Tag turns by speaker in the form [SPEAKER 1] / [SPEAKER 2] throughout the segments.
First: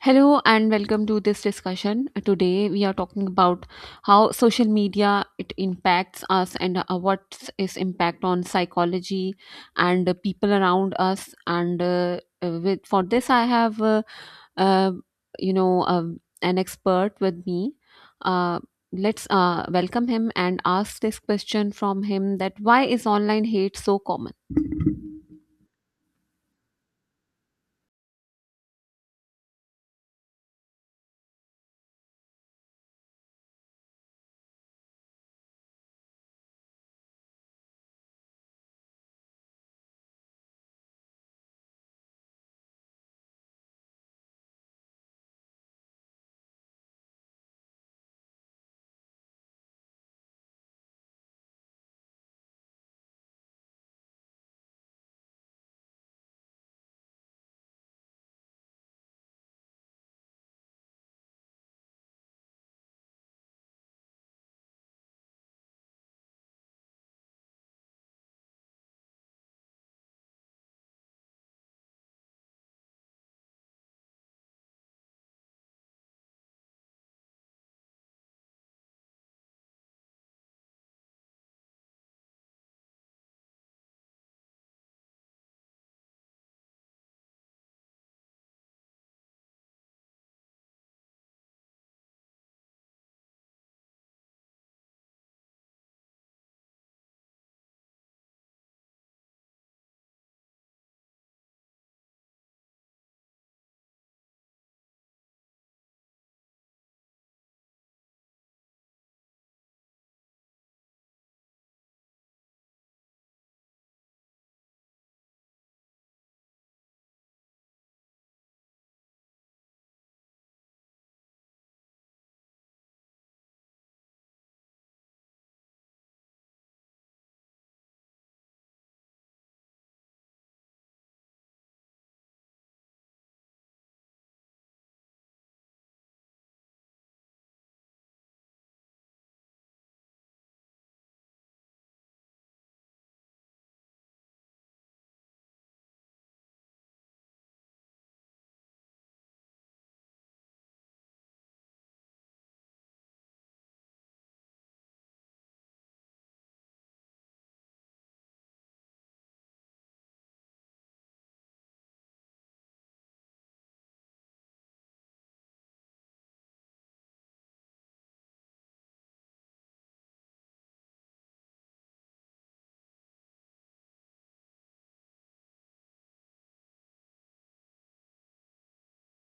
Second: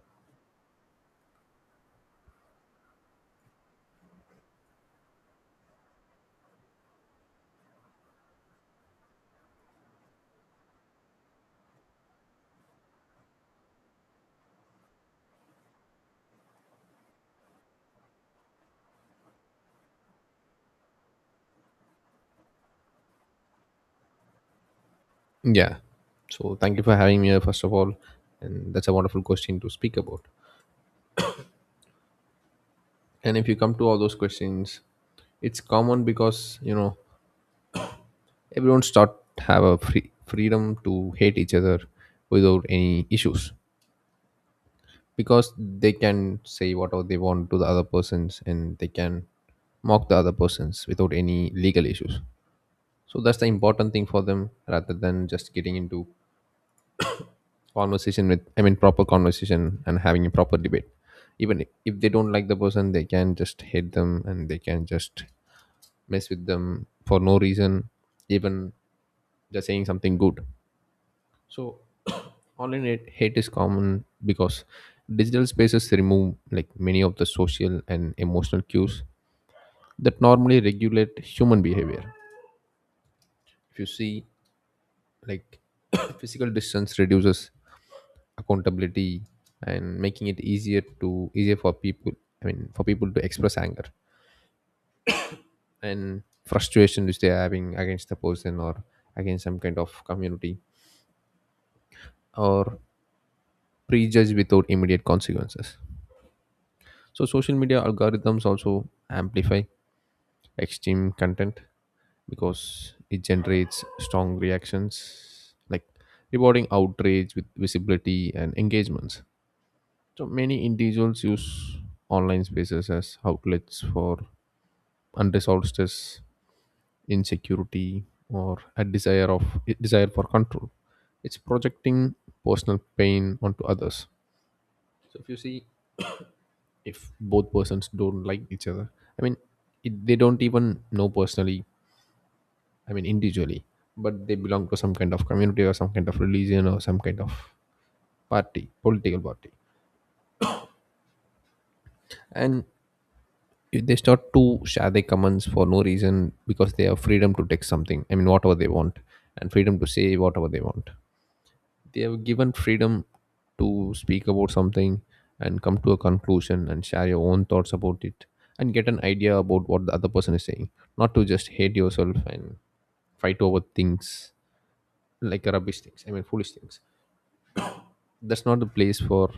[SPEAKER 1] Hello and welcome to this discussion. Today we are talking about how social media it impacts us and what's its impact on psychology and the people around us. And with for this, I have uh, an expert with me. Uh, let's welcome him and ask this question from him: that why is online hate so common?
[SPEAKER 2] Yeah. So thank you for having me here, first of all. And that's a wonderful question to speak about. And if you come to all those questions, it's common because, you know, everyone start have a freedom to hate each other without any issues, because they can say whatever they want to the other persons, and they can mock the other persons without any legal issues. So that's the important thing for them, rather than just getting into conversation with proper conversation and having a proper debate. Even if they don't like the person, they can just hate them, and they can just mess with them for no reason, even just saying something good. So online hate is common because digital spaces remove like many of the social and emotional cues that normally regulate human behavior. If you see, like, physical distance reduces accountability and making it easier for people, for people to express anger and frustration which they are having against the person or against some kind of community or prejudge without immediate consequences. So social media algorithms also amplify extreme content because it generates strong reactions, like rewarding outrage with visibility and engagements. So many individuals use online spaces as outlets for unresolved stress, insecurity, or a desire for control. It's projecting personal pain onto others. So if you see, if both persons don't like each other, I mean, they don't even know personally. I mean, individually, but they belong to some kind of community or some kind of religion or some kind of party, political party, and if they start to share their comments for no reason because they have freedom to text something, I mean, whatever they want, and freedom to say whatever they want. They have given freedom to speak about something and come to a conclusion and share your own thoughts about it and get an idea about what the other person is saying, not to just hate yourself and fight over things like rubbish things, foolish things. That's not the place for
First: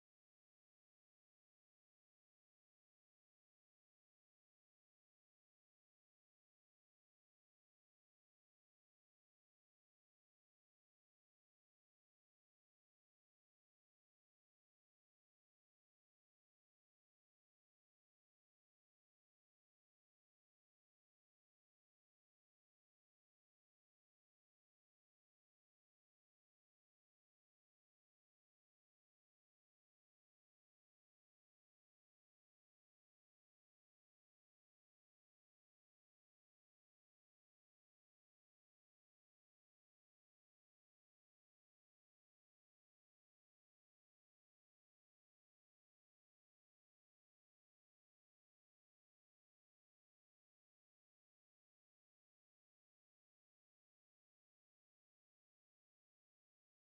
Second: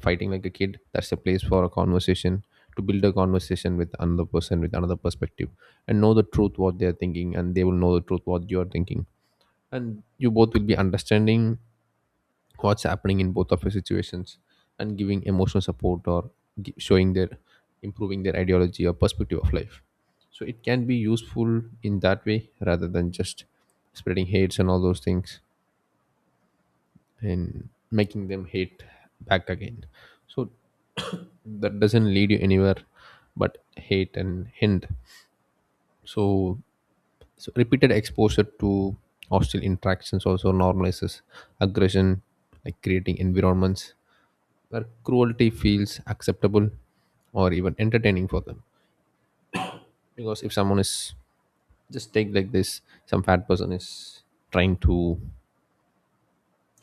[SPEAKER 2] fighting like a kid. That's the place for a conversation, to build a conversation with another person with another perspective, and know the truth what they are thinking, and they will know the truth what you are thinking, and you both will be understanding what's happening in both of your situations, and giving emotional support or showing their improving their ideology or perspective of life. So it can be useful in that way rather than just spreading hates and all those things and making them hate back again. So that doesn't lead you anywhere but hate and hint. So, so repeated exposure to hostile interactions also normalizes aggression, like creating environments where cruelty feels acceptable or even entertaining for them. Because if someone is, just take like this, some fat person is trying to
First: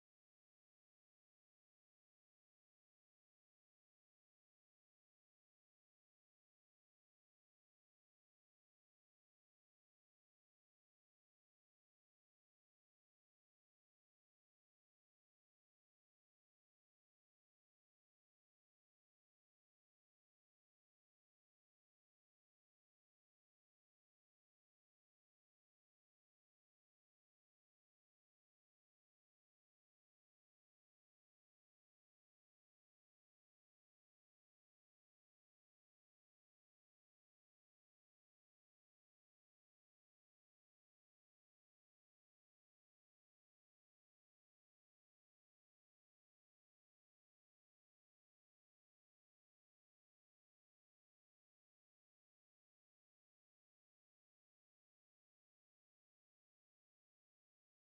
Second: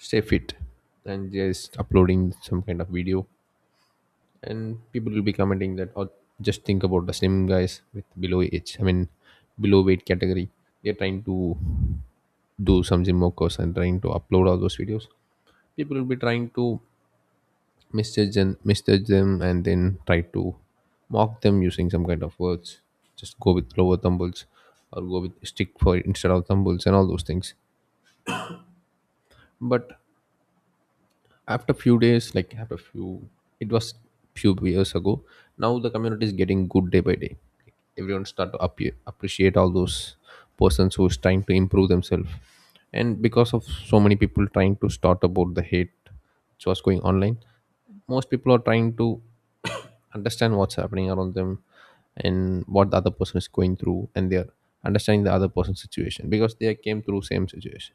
[SPEAKER 2] stay fit and just uploading some kind of video, and people will be commenting that, or just think about the slim guys with below age, I mean, below weight category. They're trying to do some gym workouts and trying to upload all those videos. People will be trying to misjudge them and then try to mock them using some kind of words. Just go with lower thumbles or go with stick for instead of thumbles and all those things. But after few days, like it was few years ago. Now the community is getting good day by day. Everyone start to appreciate all those persons who is trying to improve themselves. And because of so many people trying to start about the hate which was going online, most people are trying to understand what's happening around them and what the other person is going through, and they're understanding the other person's situation because they came through same situation,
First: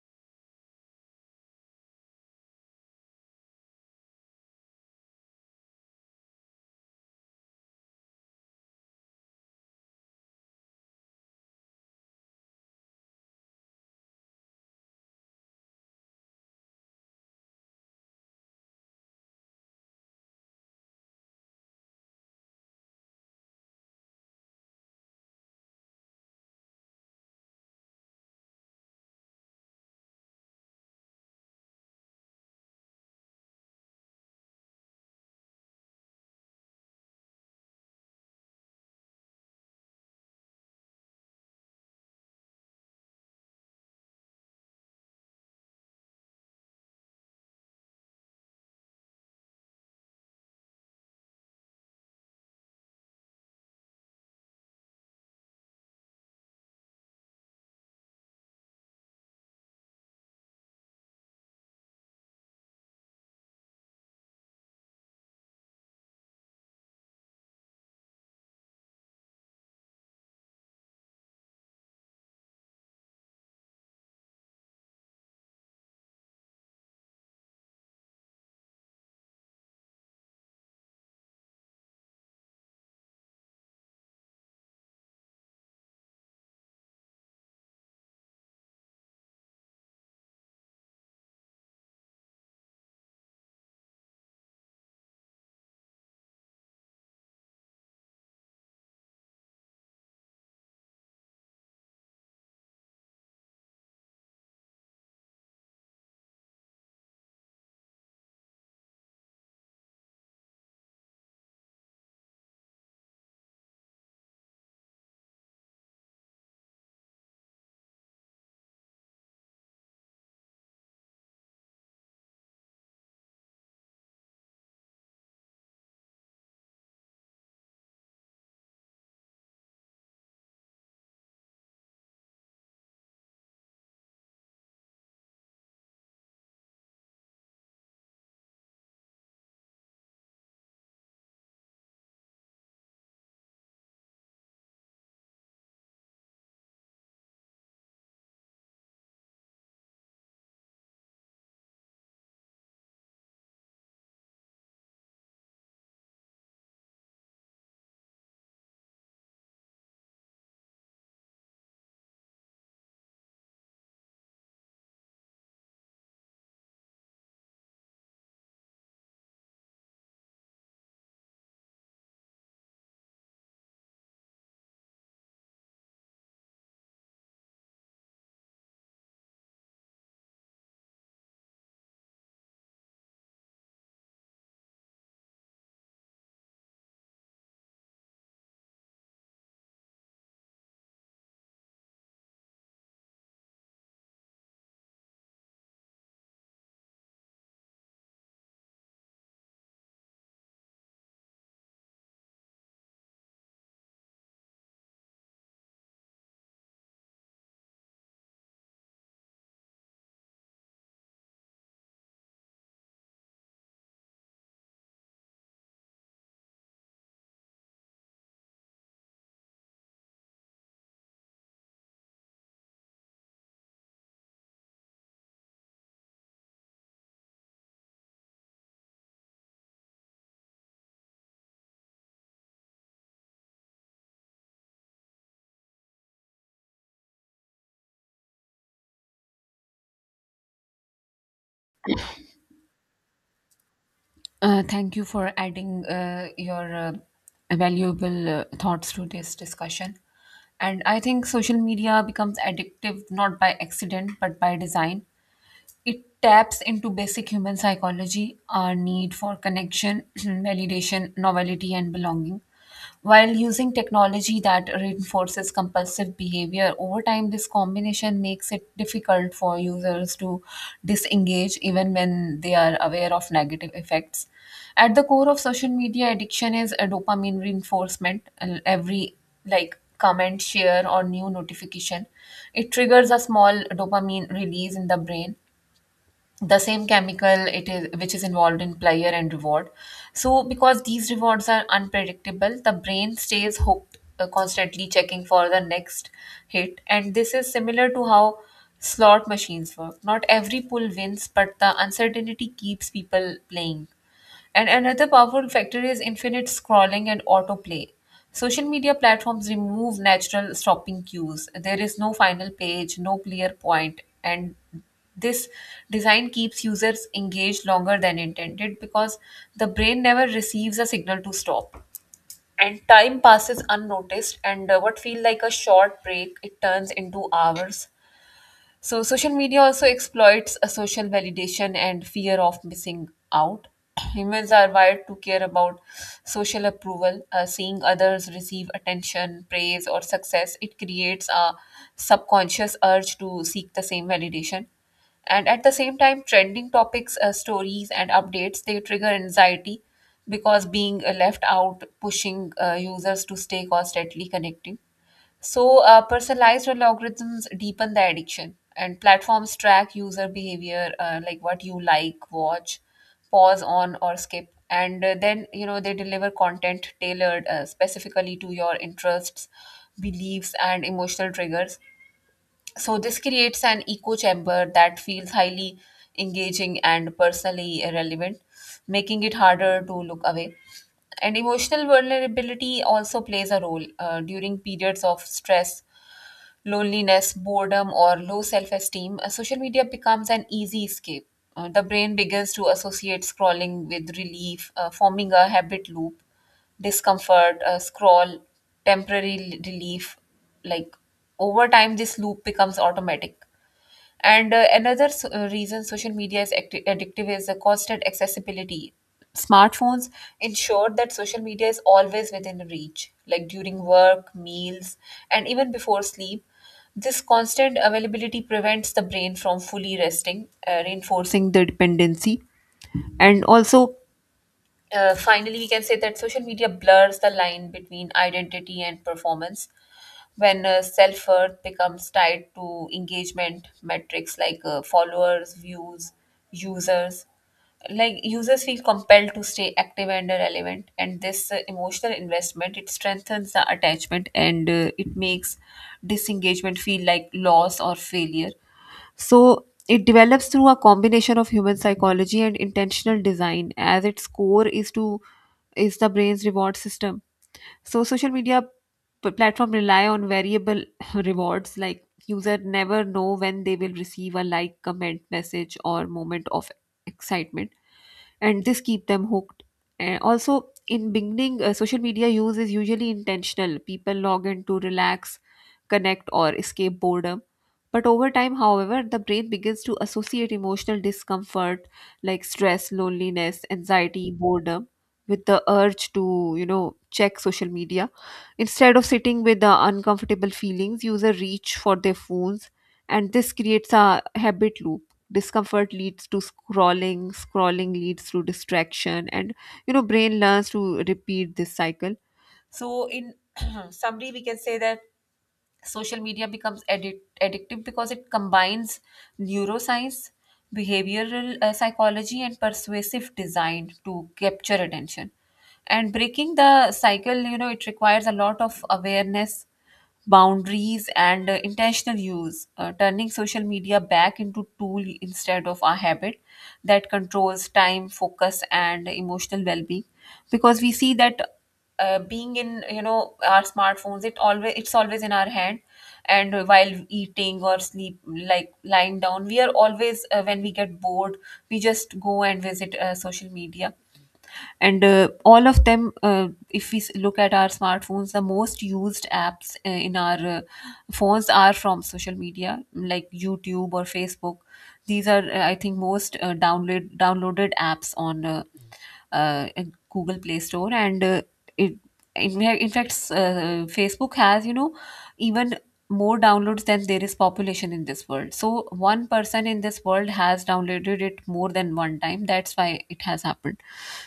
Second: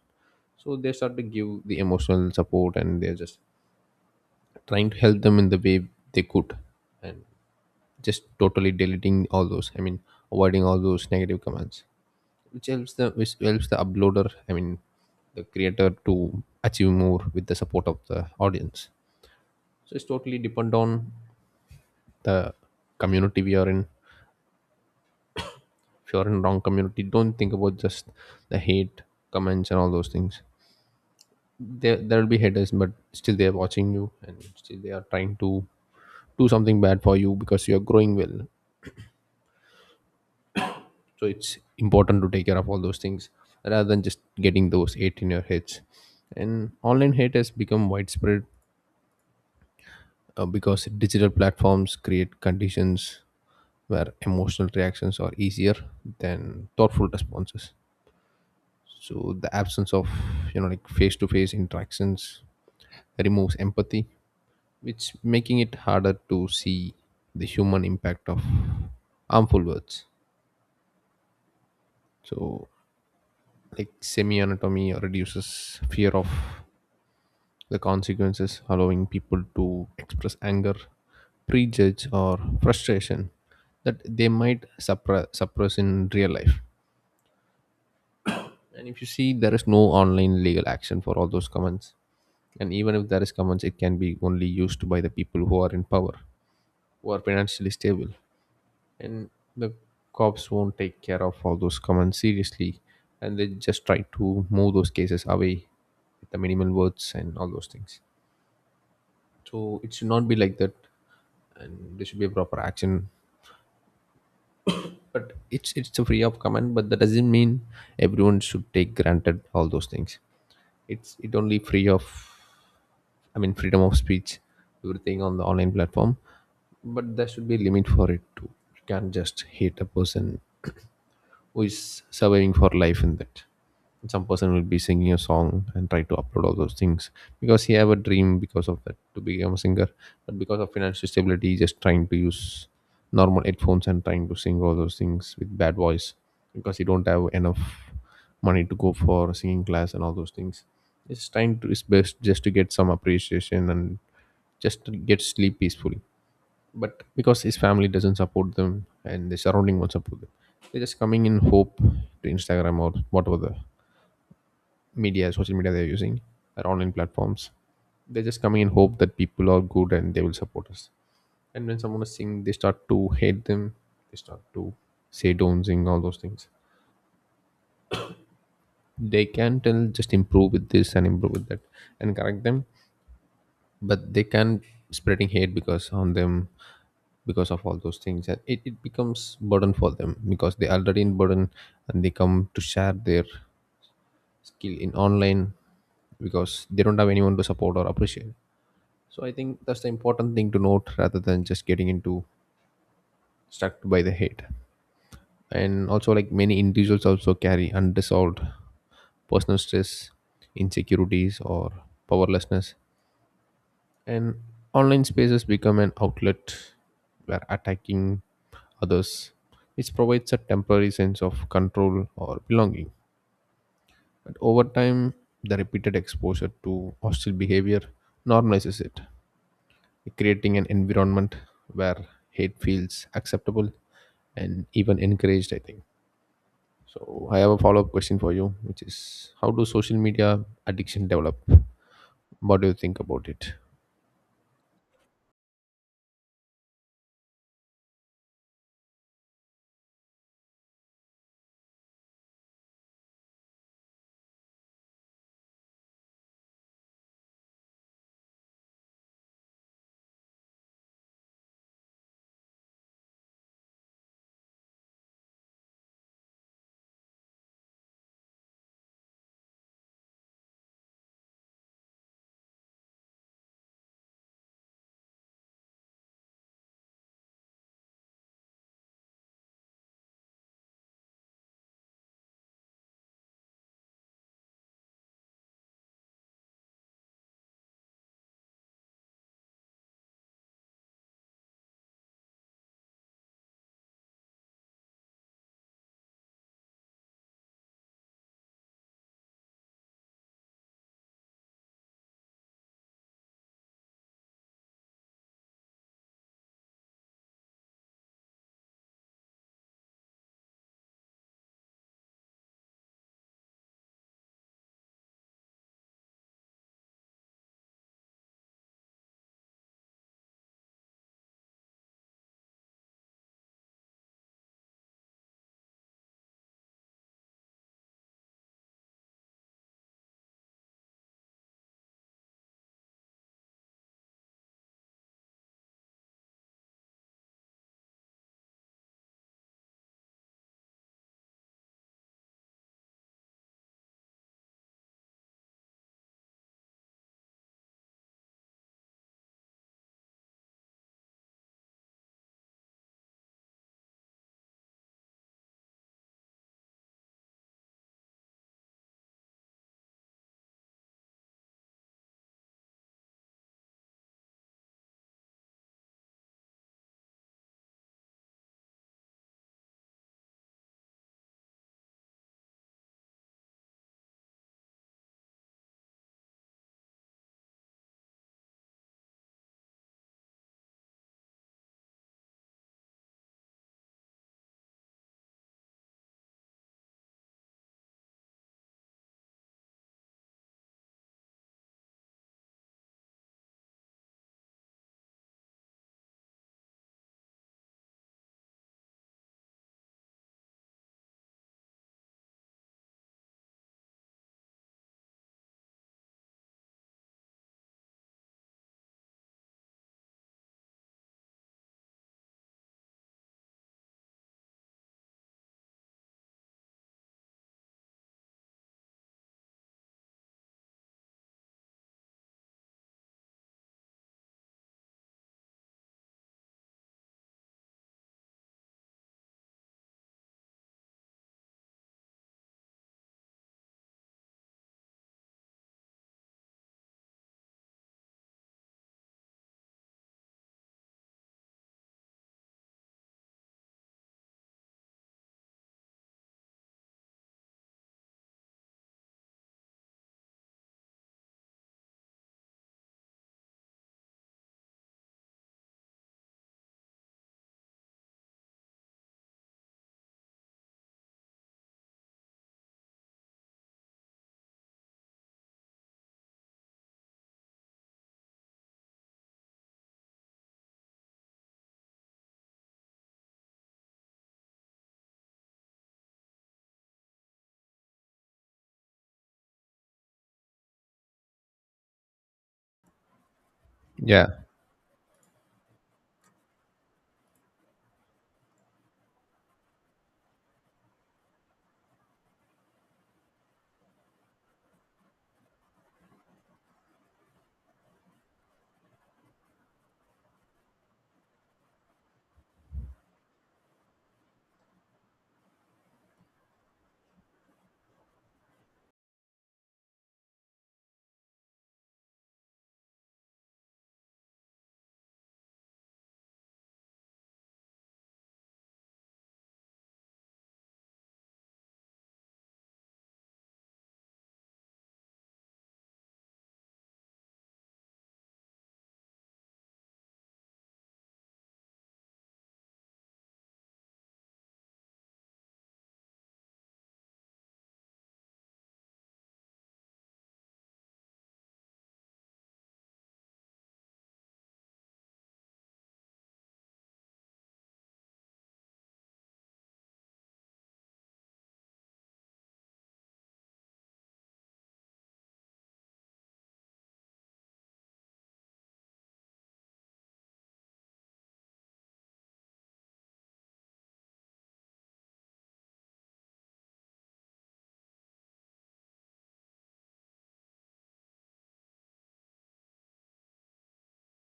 [SPEAKER 2] so they start to give the emotional support and they're just trying to help them in the way they could, and just totally deleting all those, avoiding all those negative comments, which helps the uploader, the creator, to achieve more with the support of the audience. So it's totally depend on the community we are in. If you're in wrong community, don't think about just the hate comments and all those things. There will be haters, but still they are watching you and still they are trying to do something bad for you because you are growing well. So it's important to take care of all those things rather than just getting those hate in your heads. And online hate has become widespread because digital platforms create conditions where emotional reactions are easier than thoughtful responses. So the absence of, you know, like face to face interactions removes empathy, which making it harder to see the human impact of harmful words. So, like, semi anatomy reduces fear of the consequences, allowing people to express anger, prejudge, or frustration that they might suppress in real life. And if you see, there is no online legal action for all those comments. And even if there is commons, it can be only used by the people who are in power, who are financially stable. And the cops won't take care of all those commons seriously. And they just try to move those cases away with the minimal words and all those things. So it should not be like that. And there should be a proper action. But it's a free of command, but that doesn't mean everyone should take granted all those things. It only free of, I mean, freedom of speech, everything on the online platform, but there should be a limit for it too. You can't just hate a person who is surviving for life in that. Some person will be singing a song and try to upload all those things because he have a dream because of that to become a singer, but because of financial stability he's just trying to use normal headphones and trying to sing all those things with bad voice, because he don't have enough money to go for singing class and all those things. He's trying to his best just to get some appreciation and just to get sleep peacefully, but because his family doesn't support them and the surrounding won't support them, they're just coming in hope to Instagram or whatever the media social media they're using or online platforms. They're just coming in hope that people are good and they will support us, and when someone is singing they start to hate them. They start to say don't sing all those things. They can tell just improve with this and improve with that and correct them, but they can spreading hate because on them. Because of all those things, and it becomes burden for them because they already in burden, and they come to share their skill in online because they don't have anyone to support or appreciate. So I think that's the important thing to note rather than just getting into stuck by the hate. And also, like, many individuals also carry unresolved personal stress, insecurities, or powerlessness. And online spaces become an outlet where attacking others, which provides a temporary sense of control or belonging. But over time, the repeated exposure to hostile behavior normalizes it, creating an environment where hate feels acceptable and even encouraged, I think. So, I have a follow up question for you, which is how do social media addiction develop? What do you think about it?
[SPEAKER 1] Thank you for adding your valuable thoughts to this discussion. And I think social media becomes addictive not by accident but by design. It taps into basic human psychology, our need for connection, validation, novelty, and belonging. While using technology that reinforces compulsive behavior, over time this combination makes it difficult for users to disengage even when they are aware of negative effects. At the core of social media addiction is a dopamine reinforcement. And Every like, comment, share, or new notification, it triggers a small dopamine release in the brain, the same chemical it is which is involved in pleasure and reward. So because these rewards are unpredictable, the brain stays hooked, constantly checking for the next hit. And this is similar to how slot machines work: not every pull wins, but the uncertainty keeps people playing. And another powerful factor is infinite scrolling and autoplay. Social media platforms remove natural stopping cues. There is no final page, no clear point, and this design keeps users engaged longer than intended because the brain never receives a signal to stop. And time passes unnoticed, and what feel like a short break, it turns into hours. So social media also exploits a social validation and fear of missing out. Humans are wired to care about social approval, seeing others receive attention, praise, or success. It creates a subconscious urge to seek the same validation. And at the same time, trending topics, stories, and updates they trigger anxiety because being left out, pushing users to stay constantly connecting. So, personalized algorithms deepen the addiction, and platforms track user behavior, like what you like, watch, pause on, or skip. And they deliver content tailored specifically to your interests, beliefs, and emotional triggers. So, this creates an echo chamber that feels highly engaging and personally relevant, making it harder to look away. And emotional vulnerability also plays a role. During periods of stress, loneliness, boredom, or low self esteem, social media becomes an easy escape. The brain begins to associate scrolling with relief, forming a habit loop. Discomfort, scroll, temporary relief. Like over time, this loop becomes automatic. And another reason social media is addictive is the constant accessibility. Smartphones ensure that social media is always within reach, like during work, meals, and even before sleep. This constant availability prevents the brain from fully resting, reinforcing the dependency. And also, finally, we can say that social media blurs the line between identity and performance when self worth becomes tied to engagement metrics like followers, views, users. Like users feel compelled to stay active and relevant, and this emotional investment it strengthens the attachment, and it makes disengagement feel like loss or failure. So it develops through a combination of human psychology and intentional design. As its core is the brain's reward system. So social media platform rely on variable rewards, like user never know when they will receive a like, comment, message, or moment of excitement, and this keep them hooked. And also in beginning, social media use is usually intentional. People log in to relax, connect, or escape boredom. But over time, however, the brain begins to associate emotional discomfort like stress, loneliness,
[SPEAKER 2] Yeah,
[SPEAKER 1] anxiety, boredom with the urge to check social media. Instead of sitting with the uncomfortable feelings, user reach for their phones, and this creates a habit loop. Discomfort leads to scrolling, scrolling leads to distraction, and brain learns to repeat this cycle. So, in summary, we can say that social media becomes addictive because it combines neuroscience, behavioral psychology, and persuasive design to capture attention. And breaking the cycle, it requires a lot of awareness, boundaries, and intentional use, turning social media back into tool instead of a habit that controls time, focus, and emotional well-being. Because we see that being in our smartphones, it's always in our hand, and while eating or sleep, like lying down, we are always when we get bored, we just go and visit social media. And all of them if we look at our smartphones, the most used apps in our phones are from social media, like YouTube or Facebook. These are I think most downloaded apps on uh, Google Play Store. And it in fact, Facebook has, you know, even more downloads than there is population in this world, so one person in this world has downloaded it more than one time. That's why it has happened.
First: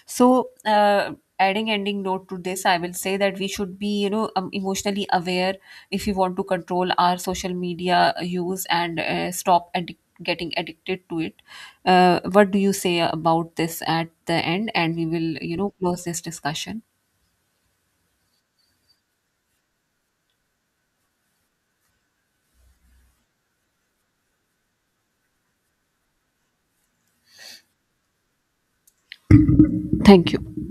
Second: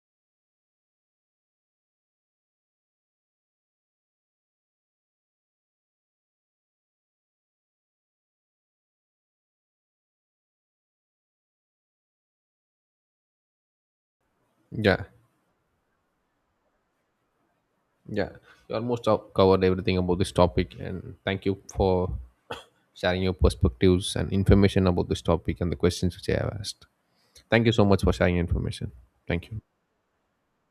[SPEAKER 1] So, adding ending note to this, I will say that we should be, emotionally aware if we want to control our social media use and stop getting addicted to it. What do you say about this at the end? And
[SPEAKER 2] yeah.
[SPEAKER 1] we will, close this discussion.
[SPEAKER 2] Yeah, you almost covered everything about this topic, and thank you for sharing your perspectives and information about this topic and the questions which I have asked. Thank you so much for sharing information. Thank you.
[SPEAKER 1] Thank you.